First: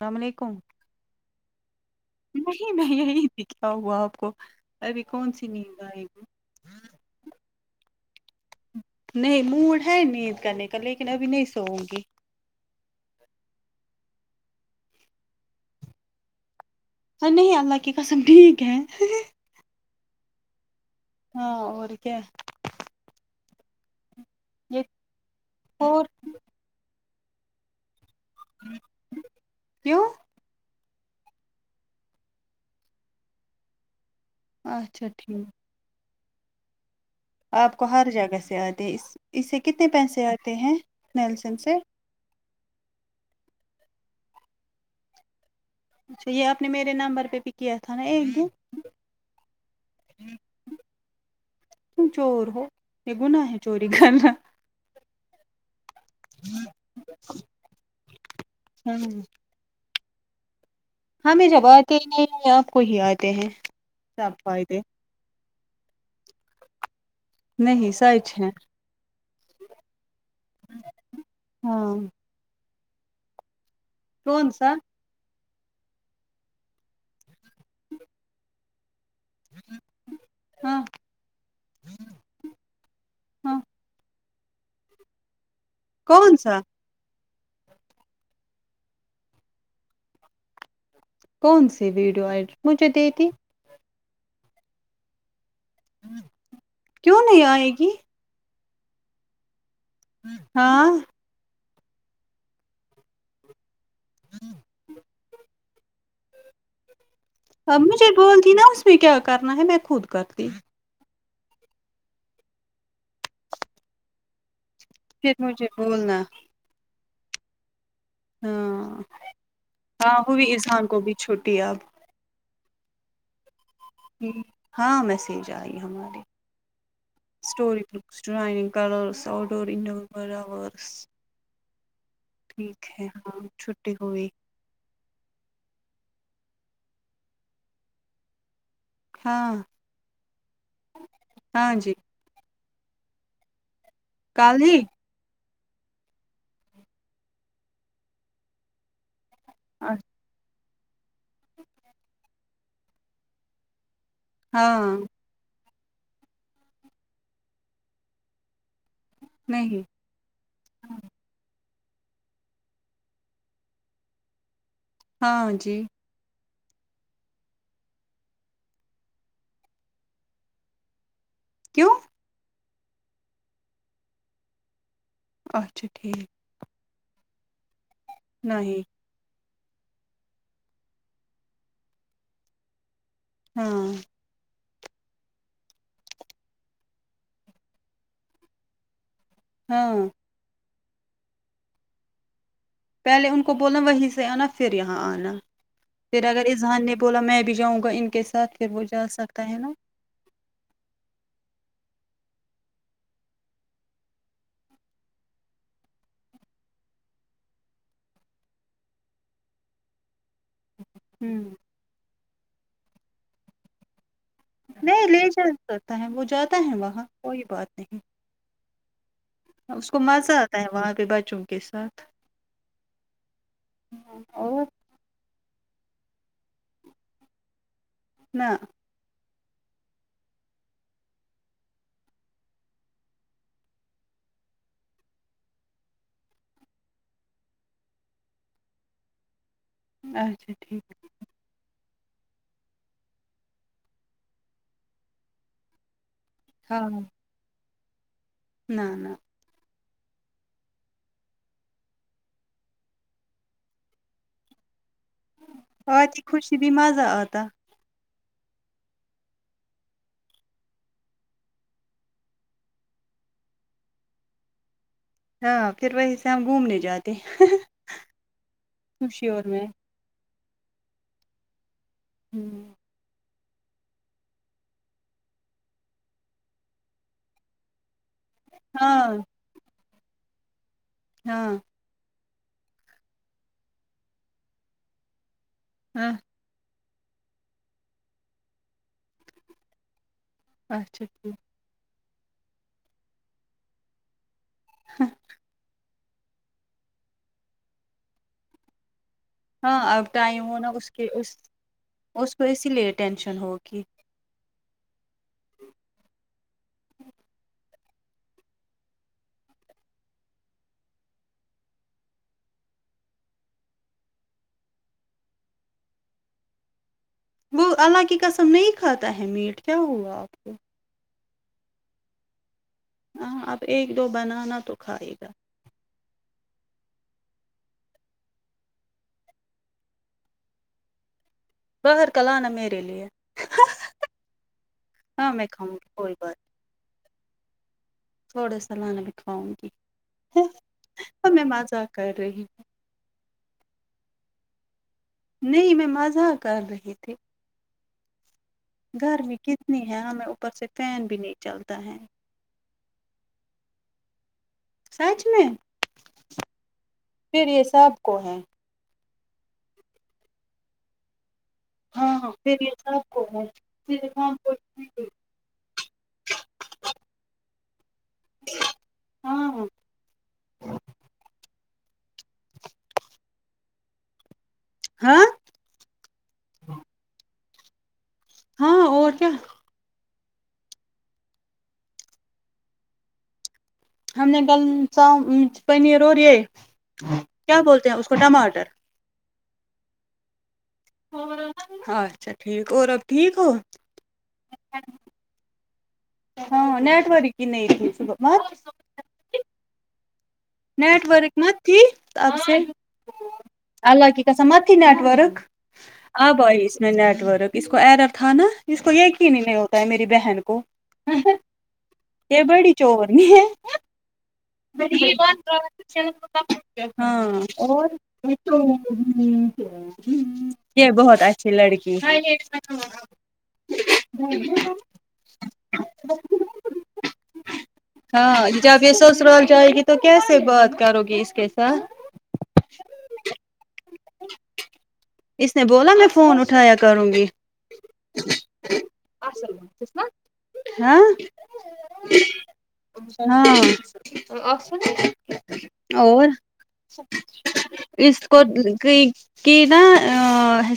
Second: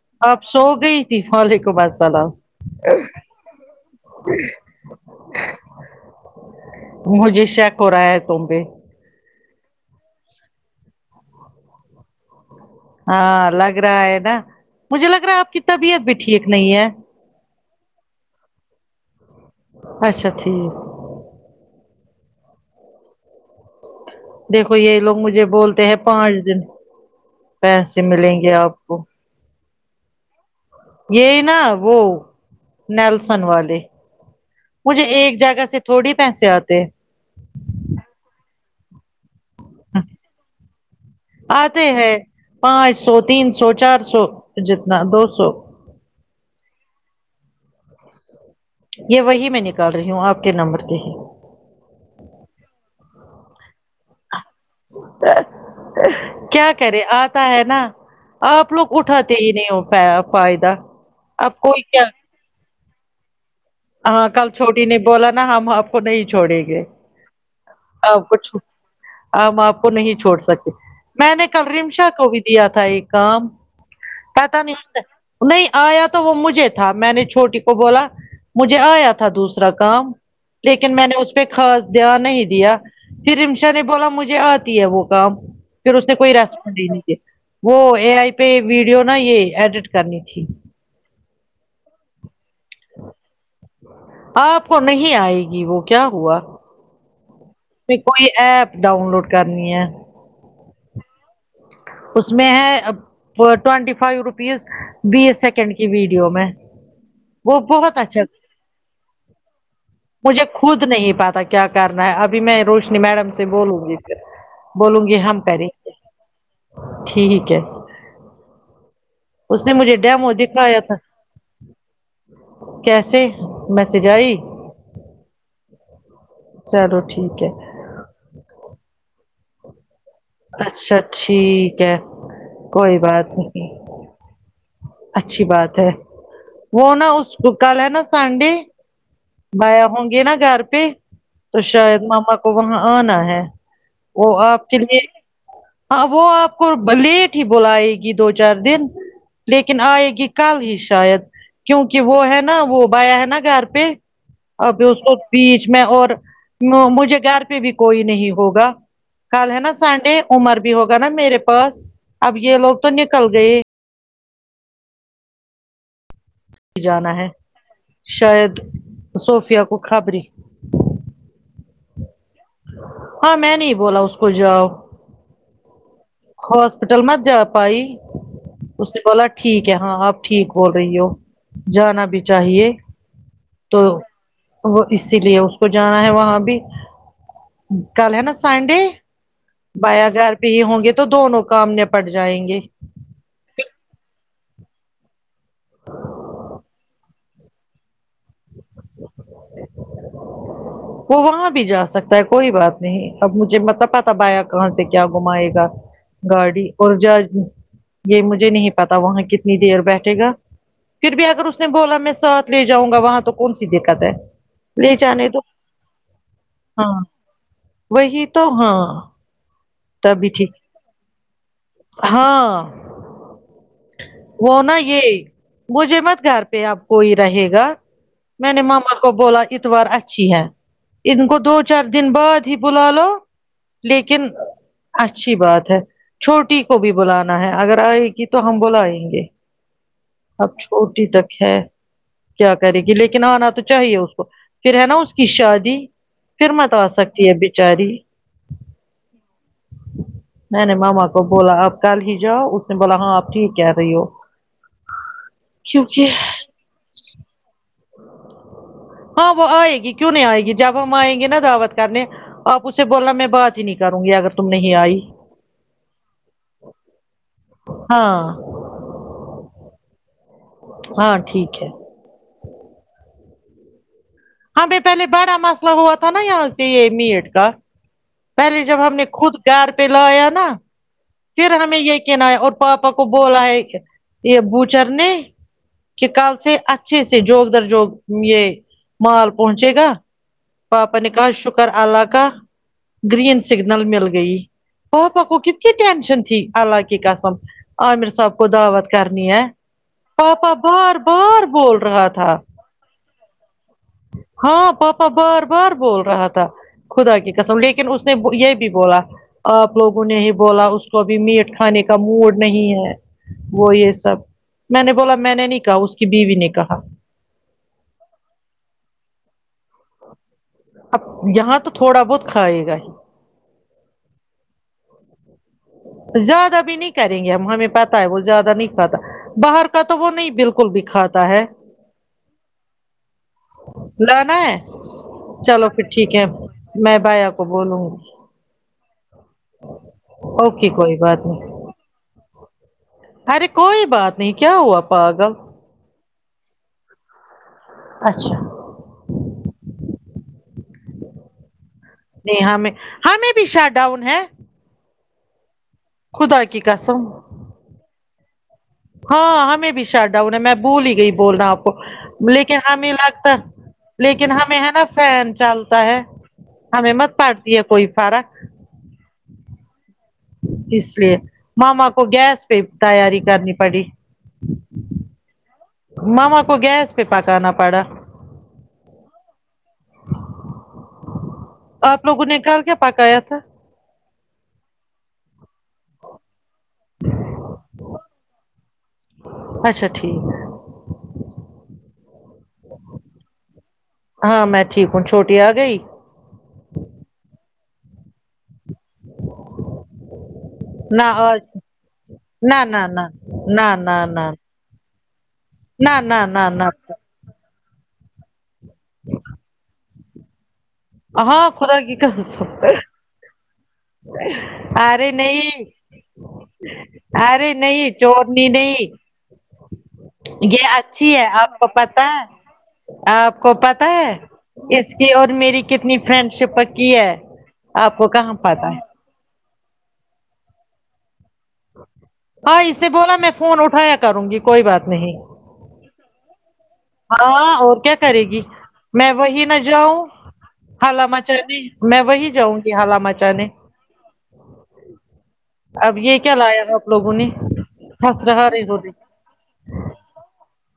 السلام آپ علیکم سو گئی تھی فے کو بس نہیں نہیں یہی تھی کیا ہوا آپ کو ابھی کون سی نیند آئے گی مجھے شیک ہو رہا ہے تم پہ نہیں موڑ ہے نیند کرنے کا لیکن ابھی نہیں سووں گی ہاں لگ رہا ہے نا مجھے لگ رہا آپ کی طبیعت بھی ٹھیک نہیں ہے ار نہیں اللہ کی قسم ٹھیک ہے اچھا ٹھیک ہاں اور کیا دیکھو یہ لوگ مجھے بولتے ہیں اور پانچ دن پیسے ملیں گے آپ کو کیوں یہی نا وہ نیلسن والے مجھے اچھا ایک ٹھیک جگہ سے تھوڑی پیسے آتے آپ کو ہر جگہ سے آتے اس اس سے کتنے پیسے آتے ہیں نیلسن سے آتے ہیں پانچ سو تین سو چار سو جتنا دو سو اچھا یہ آپ نے میرے نمبر پہ بھی کیا تھا نا ایک یہ وہی میں نکال رہی ہوں آپ کے نمبر پہ ہی ت چور ہو یہ گناہ ہے چوری کرنا کیا کرے آتا ہے نا آپ لوگ ہمم اٹھاتے نہیں ہو پیاپیدا ہمیں جب آتے ہی نہیں آپ کو ہی آتے ہیں ہاں سب کل فائدے چھوٹی نے بولا نا ہم آپ کو نہیں چھوڑیں گے نہیں سچ آپ کو ہے چھو- ہم آپ کو نہیں چھوڑ سکتے میں نے کل ہاں رمشا کو بھی دیا تھا ایک کام کون پت سا نہیں نہیں آیا تو وہ مجھے تھا میں نے چھوٹی کو بولا مجھے آیا تھا تھا دوسرا کام ہاں لیکن میں نے اس پہ خاص دھیان نہیں دیا پھر ہاں رمشا نے بولا مجھے آتی ہے وہ کام پھر اس نے کوئی کون سا رسم نہیں د وہ اے آئی پہ ویڈیو نا یہ ایڈٹ کرنی تھی کون سی ویڈیو ای مجھے دے دی آپ کو نہیں آئے گی وہ کیا ہوا کیوں نہیں آئے گی میں کوئی ایپ ڈاؤن لوڈ کرنی ہے ہاں اس میں ہے ٹوینٹی فائیو روپیز بیس سیکنڈ کی ویڈیو میں وہ ا بہت مجھے اچھا بولتی نا اس میں کیا کرنا ہے میں خود مجھے کرتی خود نہیں پاتا کیا کرنا ہے ابھی میں روشنی میڈم سے بولوں گی پھر بولوں گی پھر ہم کریں مجھے گے بولنا ٹھیک ہے ہاں اس نے مجھے ہاں ڈیمو ہوئی دکھایا اذہان تھا کو بھی چھٹی اب کیسے میسج آئی ہاں میسج آئی ہماری چلو ٹھیک ہے اسٹرائن کلورس اؤٹ ڈور انڈور اچھا برابرس ٹھیک ہے ٹھیک کوئی ہے بات ہاں نہیں چھٹی ہوئی اچھی بات ہے وہ نا اس کل ہے نا سنڈے ہاں بایاں ہوں گے نا گھر پہ تو ہاں جی شاید ماما کو وہاں آنا ہے وہ کل آپ کے ہی لیے ہاں وہ آپ کو لیٹ ہی بلائے گی دو چار دن لیکن آئے گی کل ہی شاید کیونکہ وہ ہے نا وہ بیا ہے نا گھر پہ آب ہاں اس بیچ میں اور مجھے گیار پہ بھی کوئی نہیں ہوگا کل ہے نا نہیں عمر بھی ہوگا نا میرے پاس اب یہ لوگ تو نکل گئے ہاں جی جانا ہے شاید صوفیہ کو خابری کیوں ہاں میں نہیں بولا اس کو جاؤ اچھا ٹھیک ہسپٹل مت جا پائی نہیں اس نے بوال ٹھیک ہے ہاں آپ ٹھیک بول رہی ہو جانا بھی چاہیے تو ہاں وہ اسی لیے اس کو جانا ہے وہاں بھی کل ہے نا سنڈے ہاں بایاں گھر ہی ہوں گے تو دونوں کام نپٹ جائیں گے پہلے ان کو بولنا وہیں سے آنا پھر یہاں آنا پھر اگر اذہان نے بولا میں بھی جاؤں گا ان کے ساتھ پھر وہ جا سکتا ہے نا وہ وہاں بھی جا سکتا ہے کوئی بات نہیں اب مجھے مطلب پتا بایا کہاں سے کیا گھمائے گا گاڑی اور جا یہ مجھے نہیں پتا وہاں کتنی دیر بیٹھے گا پھر بھی ہوں اگر اس نے بولا میں ساتھ لے جاؤں گا وہاں تو کون سی دقت ہے نہیں لے جانے تو جا جاتا ہے وہ ہے ہاں وہاں کوئی بات نہیں وہی تو ہاں اس کو تبھی مزہ ٹھیک آتا ہے وہاں پہ بچوں کے ساتھ ہاں وہ اور یہ مجھے مت گھر پہ آب کوئی رہے گا نہ میں نے مما کو بولا اتوار اچھی ہے ان کو دو چار دن بعد ہی بلا لو لیکن اچھی بات ہے چھوٹ ٹی کو بھی بلانا ہے اگر آئے گی تو ہم بلائیں گے اچھا اب ٹھیک چھوٹی تک ہے کیا کرے گی لیکن آنا تو چاہیے اس کو پھر ہے نا اس کی شادی پھر مت ہاں آ سکتی ہے بچاری نہ نہ نہیں نہیں ماما بولا آپ کل ہی جاؤ اس نے بولا ہاں آپ ٹھیک کہہ رہی ہو کیونکہ آتی خوشی بھی مزہ آتا ہاں وہ آئے گی کیوں نہیں آئے گی جب ہم آئیں گے نا دعوت کرنے آپ اسے بولا میں بات ہی نہیں کروں گی اگر تم نہیں آئی ہاں پھر وہی سے ہم گھومنے جاتے ہاں کشیور میں ہاں ٹھیک ہے ہوں ہمیں پہلے بڑا مسئلہ ہوا تھا نا یہاں سے یہ میٹ کا پہلے جب ہم ہاں نے خود [unintelligible] ہاں پھر ہمیں یہ کہنا ہے اور پاپا کو بولا ہے یہ بوچر نے کہ ہاں کل سے اچھے سے جوب در جوب یہ مال پہنچے گا پاپا اچھا نے ٹھیک کہا شکر اللہ کا گرین سگنل مل گئی پاپا کوو کتی ٹینشن تھی اللہ کے قسم عامر صاحب کو دعوت کرنی ہے ہاں اب ٹائم پاپا ہو نا اس بار کے اس بار بول رہا اس تھا کو اسی لیے ٹینشن ہوگی ہاں پاپا بار بار بول رہا تھا خدا کی قسم لیکن اس نے یہ بھی بولا آپ لوگوں نے ہی بولا اس کو ابھی میٹ کھانے کا موڈ نہیں ہے وہ یہ سب میں نے بولا میں نے نہیں کہا اس کی بیوی نے کہا وہ اللہ کی قسم نہیں کھاتا ہے میٹ کیا ہوا آپ کو اب یہاں تو تھوڑا بہت کھائے گا ہی ہاں آپ ایک دو بنانا تو کھائے گا زیادہ بھی نہیں کریں گے ہم ہمیں پتہ ہے وہ زیادہ نہیں پاتا باہر کا تو وہ نہیں بالکل بھی کھاتا ہے باہر کلانا میرے لیے لانا ہے ہاں میں چلو کھاؤں پھر گی کوئی ٹھیک ہے بات میں بایا کو بولوں تھوڑا سلانہ بکھواؤں گی اوکے کوئی بات ہم میں نہیں مذاق کر رہی ہوں ارے کوئی بات نہیں کیا ہوا پاگل نہیں میں مزاح کر رہی تھی اچھا گرمی کتنی ہے ہمیں اوپر سے فین بھی نہیں چلتا ہے نہیں ہمیں ہمیں بھی شٹ ڈاؤن ہے سچ میں خدا کی قسم پھر یہ سب کو ہے ہاں ہمیں بھی شٹ ڈون میں بھول ہی گئی بولنا ہاں پھر لیکن یہ ہمیں سب کو لگتا ہے صرف لیکن ہم کو ہمیں ہے نا نہیں۔ فین چلتا ہے ہمیں مت پڑتی ہے کوئی فرق ہاں اس لیے ماما کو گیس پہ تیاری کرنی پڑی ہاں ماما کو گیس پہ پکانا پڑا ہاں اور کیا آپ لوگوں نے کل کیا پکایا تھا ہم نے کل پنیر اور یہ کیا بولتے ہیں اس کو ٹماٹر اچھا ٹھیک ہے اچھا ٹھیک اور اب ٹھیک ہو ہاں میں ٹھیک ہوں چھوٹی آ گئی ہاں نیٹورک کی نہیںتی صبح مٹ نہ نیٹ ورک آج مت تھی اب نہ نہ نہ نہ نہ سےاللہ کی قسم مت تھی نیٹ ورک نہ نہ آب نہ ائی نہ اس میں نیٹ ورک اس کو ایرر تھا نا اس کو یقین ہی نہیں ہوتا ہے میری بہن کو ہاں خدا کی یہ قسم بڑی چور نی ہے ارے نہیں ہاں ارے اور نہیں چورنی نہیں یہ اچھی ہے آپ کو پتا ہے آپ کو پتا ہے اس کی اور میری کتنی فرینڈ شپ پکی ہے آپ کو کہاں ہاں پتہ ہے جب یہ سسرال جائے گی تو کیسے بات کرو گی اس کے ساتھ ہاں اس سے بولا میں فون اٹھایا کروں گی کوئی بات نہیں اس نے بولا میں فون اٹ اٹھایا کروں گی ہاں اور کیا کرے گی میں وہی نہ جاؤں ہاں ہالا مچانے میں وہی جاؤں گی ہالا مچانے اچھا اب یہ اور کیا لایا آپ لوگوں نے اس ہنس کو رہا رہی ہوگی کہ کہ نا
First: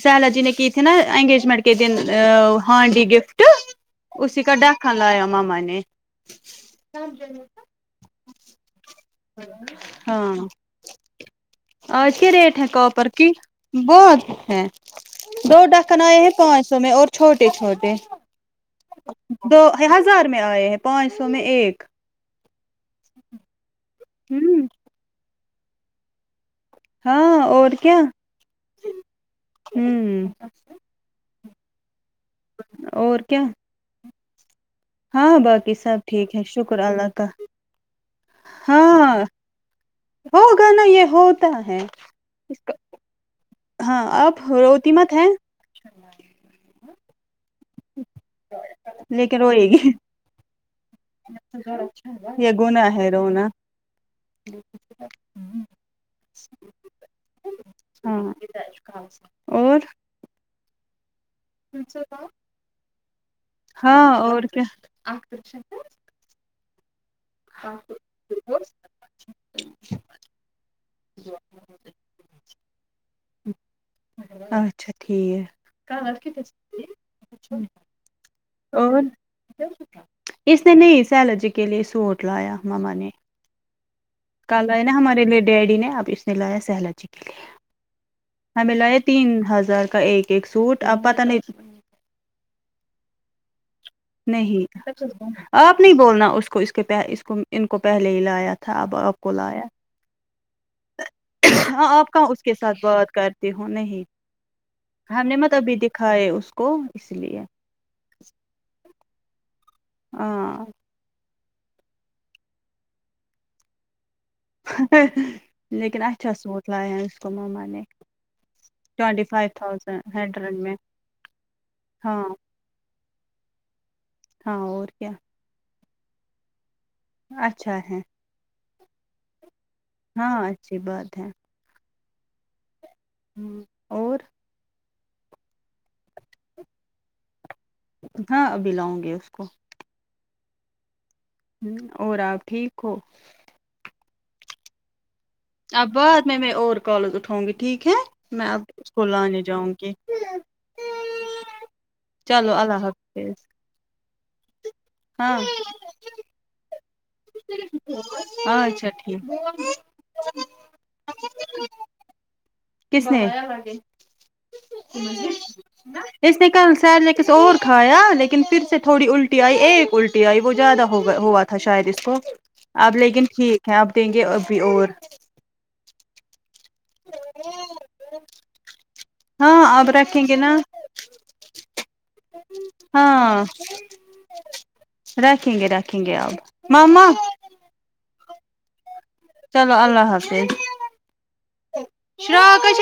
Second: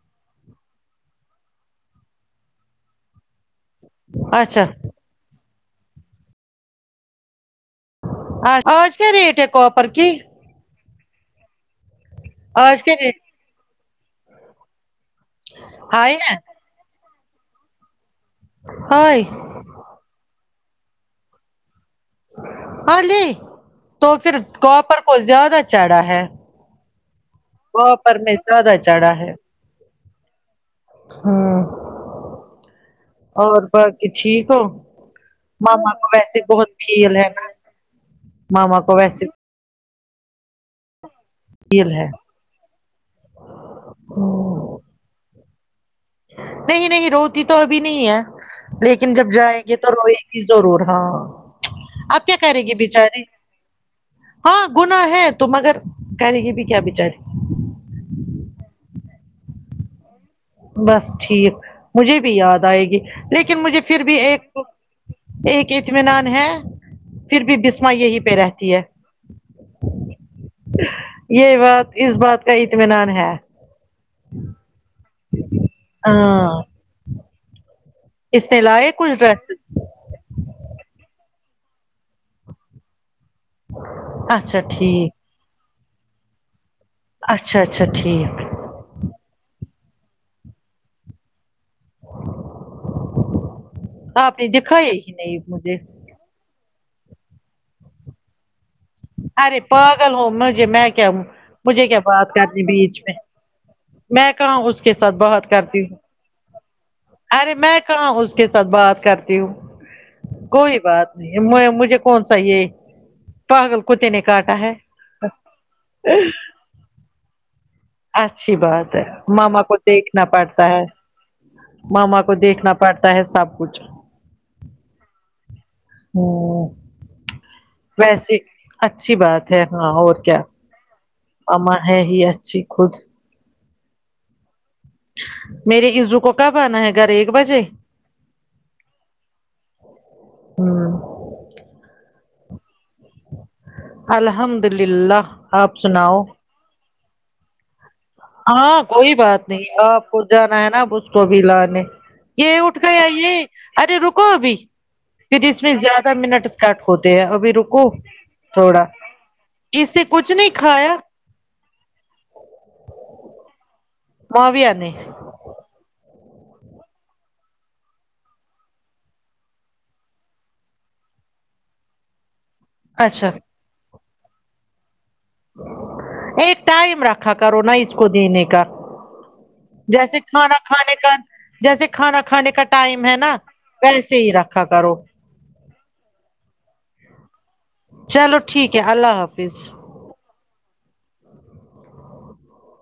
سیلا جی نے کی تھی نا انگیجمینٹ کے دن ا ہانڈی گفٹ اچ اس کا ڈاکاں لایا ماما نے آج کیا ریٹ ہے کوپر کی ہاں آج کیا ریٹ ہے آج کیا کاپر ریٹ کی بہت ہے دو ڈکن ہائی آئے ہیں ہے پانچ سو میں اور چھوٹے چھوٹے ہائے دو ہزار میں آئے ہیں پانچ سو میں ایک ہا لے تو پھر ہوں کاپر کو زیادہ چڑھا ہے ہاں اور کیا وہپ پر نے زیادہ چڑھا ہے ہوں ہاں اور باقی ٹھیک ہو ہاں باقی ماما سب کو ٹھیک ویسے ہے بہت شکر اللہ فیل کا ہے نا ماما کو ہاں ویسے ہوگا نا یہ ہوتا ہے ہاں اب روتی مت ہیں نہیں نہیں روتی تو ابھی نہیں ہے لیکن جب جائیں گے تو روئے گی ضرور ہاں آپ کیا یہ کریں گی گناہ ہے بچاریے رونا ہاں گنا ہے تو مگر کرہے گی بھی کیا بچاری ہاں اور بس ٹھیک مجھے بھی یاد آئے گی لیکن مجھے پھر ہاں بھی اور ایک کیا ایک اطمینان ہے پھر بھی بسما یہی پہ رہتی ہے یہ بات اس بات کا اطمینان ہے اچھا ٹھیک ہاں اس نے لائے اور کچھ ڈرسز اس دن ہی سیلاجی کے لیے سوٹ لایا ماما نے اچھا کل آئے نا ٹھیک ہمارے لیے ڈیڈی نے اب اس نے لایا سہلاجی اچھا اچھا ٹھیک ہمیں ل تین ہزار کا ایک ایک سوٹ اب پت نہیں آپ نے نہیں دکھایا ہی نہیں مجھے آپ نہیں بولنا اس کو ان کو پہلے ہی لایا تھا اب آپ کو ارے لایا پاگل ہو مجھے میں کیا مجھے ہاں کیا آپ کہاں بات اس کے کرنی ساتھ بیچ بات میں کرتی ہو نہیں میں کہاں اس کے ساتھ ہم نے بات مت ابھی کرتی دکھائے کو اس لیے ہاں اس کے ساتھ بات کرتی ہوں ہاں کوئی بات نہیں مجھے کون سای یہ پاگل کتے نے کاٹا ہے لیکن اچھا سوٹ لائاں کو ماما نے اچھی بات ہے ٹوینٹی فائیو ماما کو تھاؤزینڈ دیکھنا ہنڈریڈ پڑتا میں ہے ماما ہاں کو دیکھنا پڑتا ہے سب کچھ ہاں اور کیا ہو اچھا ہے اچھی بات ہے ہاں اور کیا اچھی بات ہے اما ہے ہی اچھی خود ہوں اور میرے عزو کو کب آنا ہے گھر ایک بجے ہاں ابھی لاؤں گی اس کو ہمم ہمم اور آپ ٹھیک ہو الحمد اللہ اب بعد میں میں اور کالز اٹھاؤں گی ٹھیک ہے میں اب ہاں اس کو کوئی لانے بات نہیں جاؤں گی آپ کو جانا ہے نا اس کو بھی لانے یہ چلو اٹھ اللہ گیا یہ حافظ ارے رکو ابھی ہاں پھر اس میں زیادہ منٹ کٹ ہوتے ہیں ابھی رکو تھوڑا اچھا ٹھیک اس سے کچھ نہیں کھایا کس نے معاویہ نے [unintelligible] اس نے کل سرالککس اور کھایا لیکن پھر سے تھوڑی الٹی آئی ایک الٹی پے ائی وہ زیادہ ہوگا ہوا تھا شاید اس کو اب لیکن اچھا ٹھیک ہے آپ دیں گے ابھی اور ایک ٹائم رکھا کرو نا اس کو دینے کا ہاں اب جیسے رکھیں گے نا کھانا کھانے کا جیسے کھانا کھانے کا ٹائم ہے نا ہاں ویسے ہی رکھا کرو رکھیں گے رکھیں گے آپ مما چلو ٹھیک ہے اللہ حافظ چلو اللہ حافظ [unintelligible] شرااک